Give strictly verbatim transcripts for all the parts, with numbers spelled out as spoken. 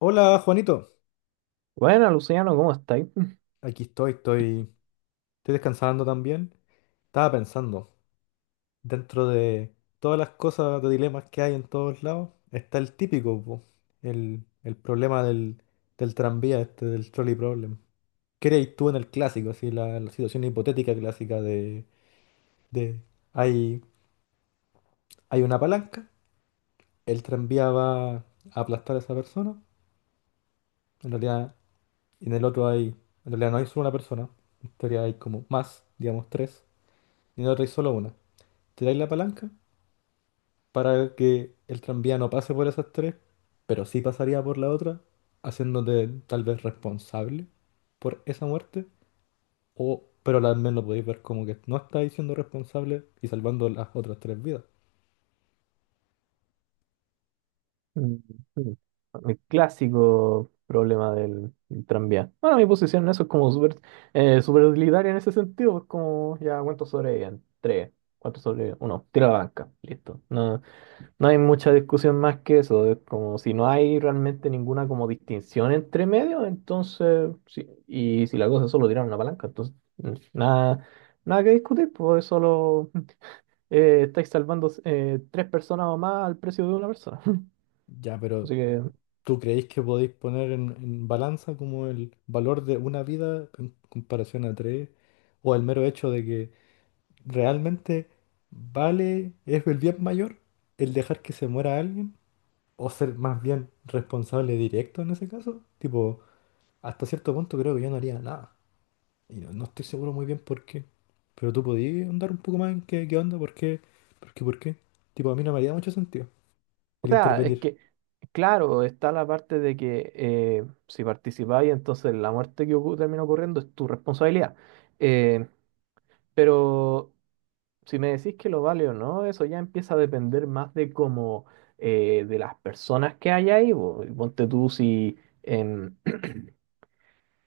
Hola Juanito, Bueno, Luciano, ¿cómo estáis? aquí estoy, estoy, estoy descansando también. Estaba pensando, dentro de todas las cosas de dilemas que hay en todos lados, está el típico, po, el, el problema del, del tranvía, este, del trolley problem. ¿Qué harías tú en el clásico, así, la, la situación hipotética clásica de, de hay, hay una palanca, el tranvía va a aplastar a esa persona, en realidad, en el otro hay, en realidad no hay solo una persona, en teoría hay como más, digamos tres, y en el otro hay solo una. Tiráis la palanca para que el tranvía no pase por esas tres, pero sí pasaría por la otra, haciéndote tal vez responsable por esa muerte, o, pero al menos podéis ver como que no estáis siendo responsable y salvando las otras tres vidas. Mm, mm. El clásico problema del, del tranvía. Bueno, mi posición en eso es como súper eh, súper utilitaria en ese sentido. Es como, ya, ¿cuántos sobreviven? Tres. ¿Cuántos sobreviven? Uno. Tira la banca. Listo. No, no hay mucha discusión más que eso. Es como si no hay realmente ninguna como distinción entre medios, entonces, sí. Y si la cosa es solo tirar una palanca, entonces, mm, nada, nada que discutir, pues es solo. Eh, estáis salvando eh, tres personas o más al precio de una persona. Ya, pero Así que, o ¿tú creéis que podéis poner en, en balanza como el valor de una vida en comparación a tres? ¿O el mero hecho de que realmente vale, es el bien mayor el dejar que se muera alguien? O ser más bien responsable directo en ese caso. Tipo, hasta cierto punto creo que yo no haría nada. Y no, no estoy seguro muy bien por qué. Pero tú podías andar un poco más en qué, qué onda, por qué, por qué, por qué. Tipo, a mí no me haría mucho sentido el sea, es intervenir. que, claro, está la parte de que eh, si participáis, entonces la muerte que ocu- termina ocurriendo es tu responsabilidad. Eh, pero si me decís que lo vale o no, eso ya empieza a depender más de cómo, eh, de las personas que hay ahí. Po. Ponte tú si...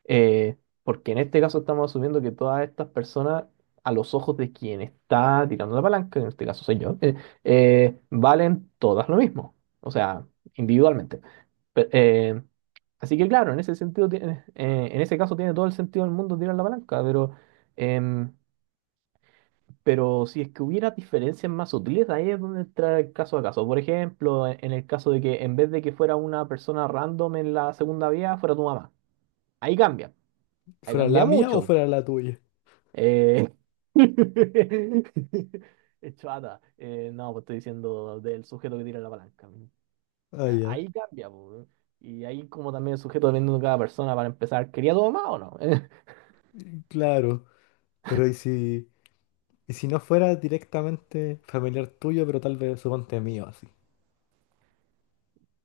Eh, Porque en este caso estamos asumiendo que todas estas personas, a los ojos de quien está tirando la palanca, en este caso soy yo, eh, eh, valen todas lo mismo, o sea, individualmente. Pe- eh, Así que claro, en ese sentido tiene- eh, en ese caso tiene todo el sentido del mundo tirar la palanca, pero, em, pero si es que hubiera diferencias más sutiles, ahí es donde entra el caso a caso. Por ejemplo, en en el caso de que en vez de que fuera una persona random en la segunda vía, fuera tu mamá. Ahí cambia, ahí ¿Fuera cambia la mía o mucho. fuera la tuya? Eh, Chuata. Eh, no, pues estoy diciendo del sujeto que tira la palanca. Ah, Ah, ya. ahí cambia, po, y ahí como también el sujeto depende de cada persona para empezar, ¿quería tu mamá o no? Mm, claro. Pero ¿y si, y si no fuera directamente familiar tuyo, pero tal vez suponte mío, así?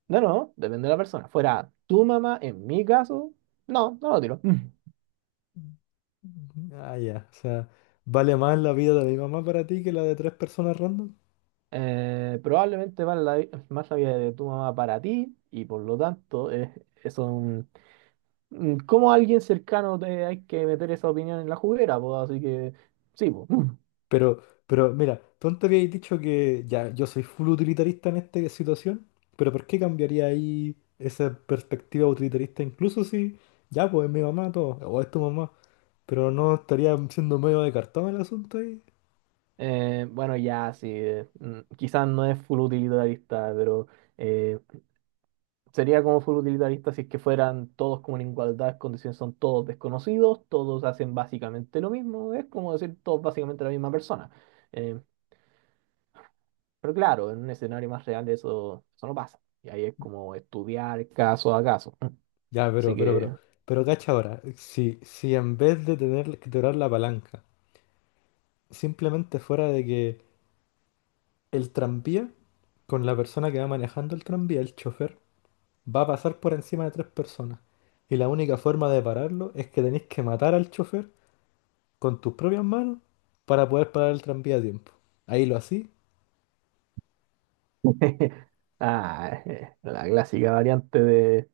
no, no, depende de la persona. Fuera tu mamá, en mi caso, no, no lo tiro. Mm. Ah, ya. O sea, ¿vale más la vida de mi mamá para ti que la de tres personas random? Eh, probablemente vale la vi- más la vida de tu mamá para ti y por lo tanto eh, eso es un- mm, como alguien cercano te hay que meter esa opinión en la juguera, po, así que sí, po. Pero, pero mira, tú antes habías dicho que ya yo soy full utilitarista en esta situación, pero ¿por qué cambiaría ahí esa perspectiva utilitarista? Incluso si ya pues es mi mamá todo, o es tu mamá, pero no estaría siendo medio de cartón el asunto ahí. Eh, bueno, ya, sí. Eh, mm, quizás no es full utilitarista, pero eh, sería como full utilitarista si es que fueran todos como en igualdad de condiciones, son todos desconocidos, todos hacen básicamente lo mismo, es como decir todos básicamente la misma persona. Eh, pero claro, en un escenario más real eso, eso no pasa. Y ahí es como estudiar caso a caso. Ya, pero, Así pero, que pero, pero cacha ahora, si, si en vez de tener que tirar la palanca, simplemente fuera de que el, tranvía, con la persona que va manejando el tranvía, el chofer, va a pasar por encima de tres personas. Y la única forma de pararlo es que tenéis que matar al chofer con tus propias manos para poder parar el tranvía a tiempo. Ahí lo así. Ah, eh, la clásica variante de,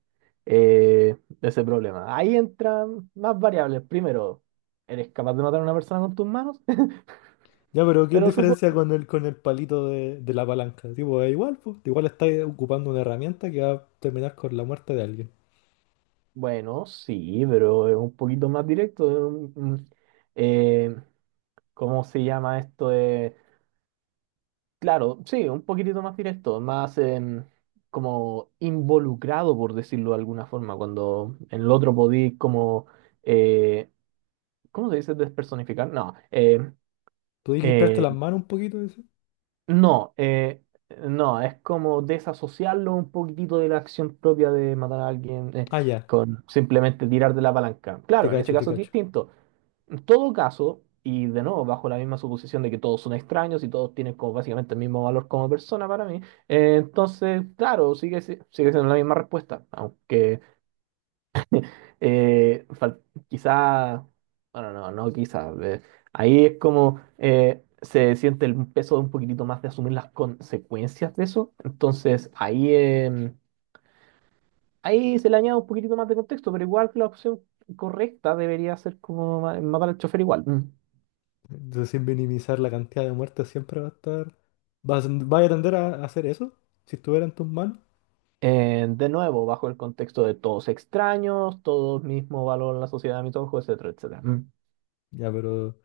eh, de ese problema. Ahí entran más variables. Primero, ¿eres capaz de matar a una persona con tus manos? Ya, pero ¿qué Pero supo... diferencia con el, con el palito de, de la palanca? Tipo, es igual, pues. Igual estáis ocupando una herramienta que va a terminar con la muerte de alguien. Bueno, sí, pero es un poquito más directo. Es un- un- eh, ¿cómo se llama esto? De- claro, sí, un poquitito más directo, más em, como involucrado, por decirlo de alguna forma, cuando en el otro podí como... eh, ¿Cómo se dice despersonificar? No. em, ¿Podéis limpiarte Eh, las manos un poquito? Dice? no, eh, no, es como desasociarlo un poquitito de la acción propia de matar a alguien eh, Ah, ya, con simplemente tirar de la palanca. te Claro, en ese cacho, te caso es cacho. distinto. En todo caso, y de nuevo, bajo la misma suposición de que todos son extraños y todos tienen como básicamente el mismo valor como persona para mí, eh, entonces, claro, sigue, si- sigue siendo la misma respuesta, aunque Eh, fal- quizá, bueno, no, no quizá. Eh, ahí es como eh, se siente el peso de un poquitito más de asumir las consecuencias de eso. Entonces, ahí, em, ahí se le añade un poquitito más de contexto, pero igual que la opción correcta debería ser como ma- matar al chofer igual. Mm. Entonces, sin minimizar la cantidad de muertes, siempre va a estar. ¿Vas, vas a tender a, a hacer eso? Si estuviera en tus manos. Eh, de nuevo, bajo el contexto de todos extraños, todos mismo valor en la sociedad de mis ojos, etcétera, etcétera. Ya, pero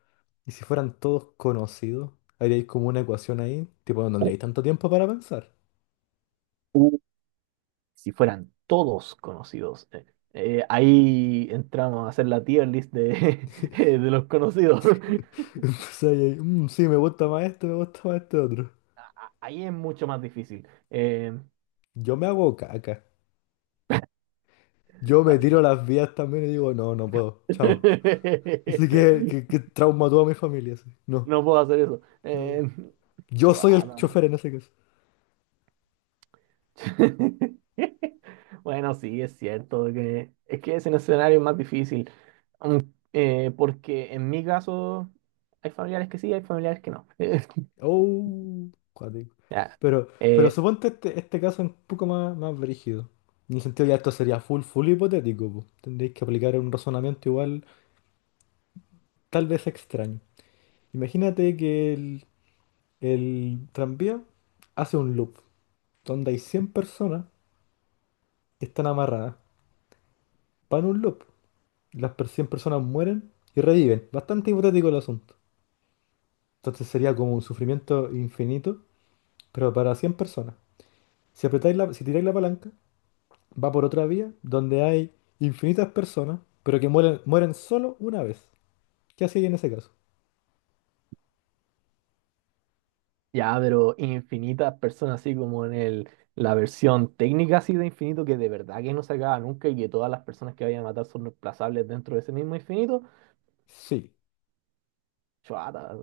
Y si fueran todos conocidos, haríais como una ecuación ahí, tipo, no tendríais tanto tiempo para pensar. Mm. Si fueran todos conocidos. Eh, eh, ahí entramos a hacer la tier list de, de los conocidos. Entonces ahí, hay, "Mm, sí, me gusta más este, me gusta más este otro. Ahí es mucho más difícil. Eh, Yo me hago caca. Yo Está me bien. tiro las vías también y digo, no, no puedo, chao. Y sé que, que, que trauma a toda mi familia, así. No, No puedo hacer eso. no. Eh, Yo soy el Chuada. chofer en ese caso. Bueno, sí, es cierto que es que ese escenario es más difícil. Mm, eh, Porque en mi caso hay familiares que sí, hay familiares que no. Oh, cuático. Ya. Pero, pero Eh, suponte este, este caso un poco más, más brígido. En el sentido ya esto sería full, full hipotético, po. Tendréis que aplicar un razonamiento igual, tal vez extraño. Imagínate que el, el tranvía hace un loop donde hay cien personas que están amarradas. Van a un loop. Las per- cien personas mueren y reviven. Bastante hipotético el asunto. Entonces sería como un sufrimiento infinito, pero para cien personas. Si apretáis la, si tiráis la palanca, va por otra vía donde hay infinitas personas, pero que mueren, mueren solo una vez. ¿Qué hacéis en ese caso? Ya, pero infinitas personas, así como en el, la versión técnica así de infinito, que de verdad que no se acaba nunca y que todas las personas que vayan a matar son reemplazables dentro de ese mismo infinito, Sí. Chuata,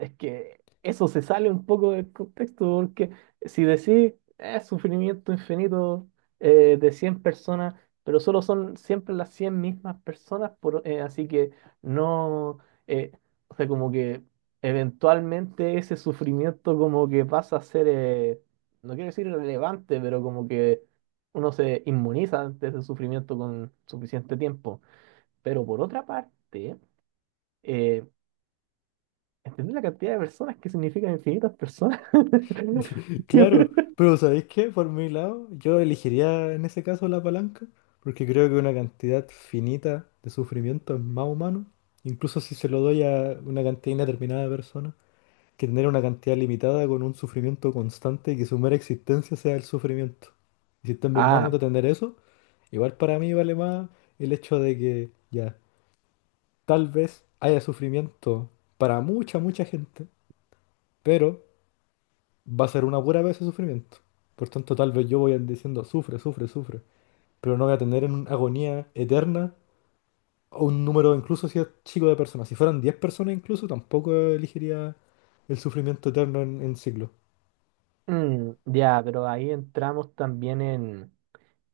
es que eso se sale un poco del contexto, porque si decís es sufrimiento infinito eh, de cien personas, pero solo son siempre las cien mismas personas, por- eh, así que no, eh, o sea, como que eventualmente ese sufrimiento como que pasa a ser, eh, no quiero decir relevante, pero como que uno se inmuniza ante ese sufrimiento con suficiente tiempo. Pero por otra parte, eh, ¿Entendés la cantidad de personas que significa infinitas personas? Claro, pero ¿sabéis qué? Por mi lado, yo elegiría en ese caso la palanca, porque creo que una cantidad finita de sufrimiento es más humano, incluso si se lo doy a una cantidad indeterminada de personas, que tener una cantidad limitada con un sufrimiento constante y que su mera existencia sea el sufrimiento. Y si está en mis manos Ah, de tener eso, igual para mí vale más el hecho de que ya, tal vez haya sufrimiento para mucha, mucha gente, pero va a ser una pura vez de sufrimiento. Por tanto, tal vez yo voy a ir diciendo, sufre, sufre, sufre, pero no voy a tener en agonía eterna o un número, incluso si es chico de personas. Si fueran diez personas incluso, tampoco elegiría el sufrimiento eterno en, en ciclo. mm, ya, pero ahí entramos también en,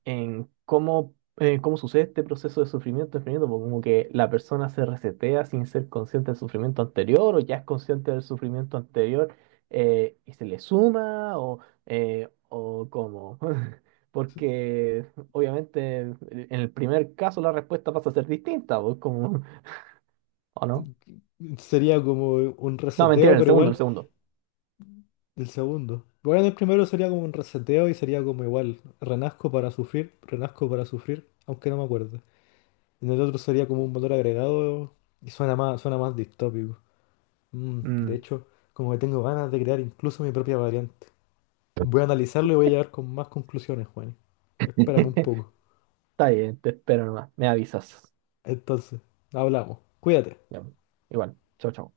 en cómo, eh, cómo sucede este proceso de sufrimiento infinito, porque como que la persona se resetea sin ser consciente del sufrimiento anterior, o ya es consciente del sufrimiento anterior eh, y se le suma, o, eh, o cómo. Porque obviamente en el primer caso la respuesta pasa a ser distinta, pues como, ¿o no? Sería como un No, mentira, reseteo, en el pero segundo, en el igual segundo. del segundo. Igual del primero sería como un reseteo y sería como igual, renazco para sufrir, renazco para sufrir, aunque no me acuerdo. En el otro sería como un motor agregado y suena más, suena más distópico. Mm, de Mm, hecho, como que tengo ganas de crear incluso mi propia variante. Voy a analizarlo y voy a llegar con más conclusiones, Juan. Espérame un poco. está bien, te espero nomás. Me avisas. Entonces, hablamos. Cuídate. Ya, igual, chao, chao.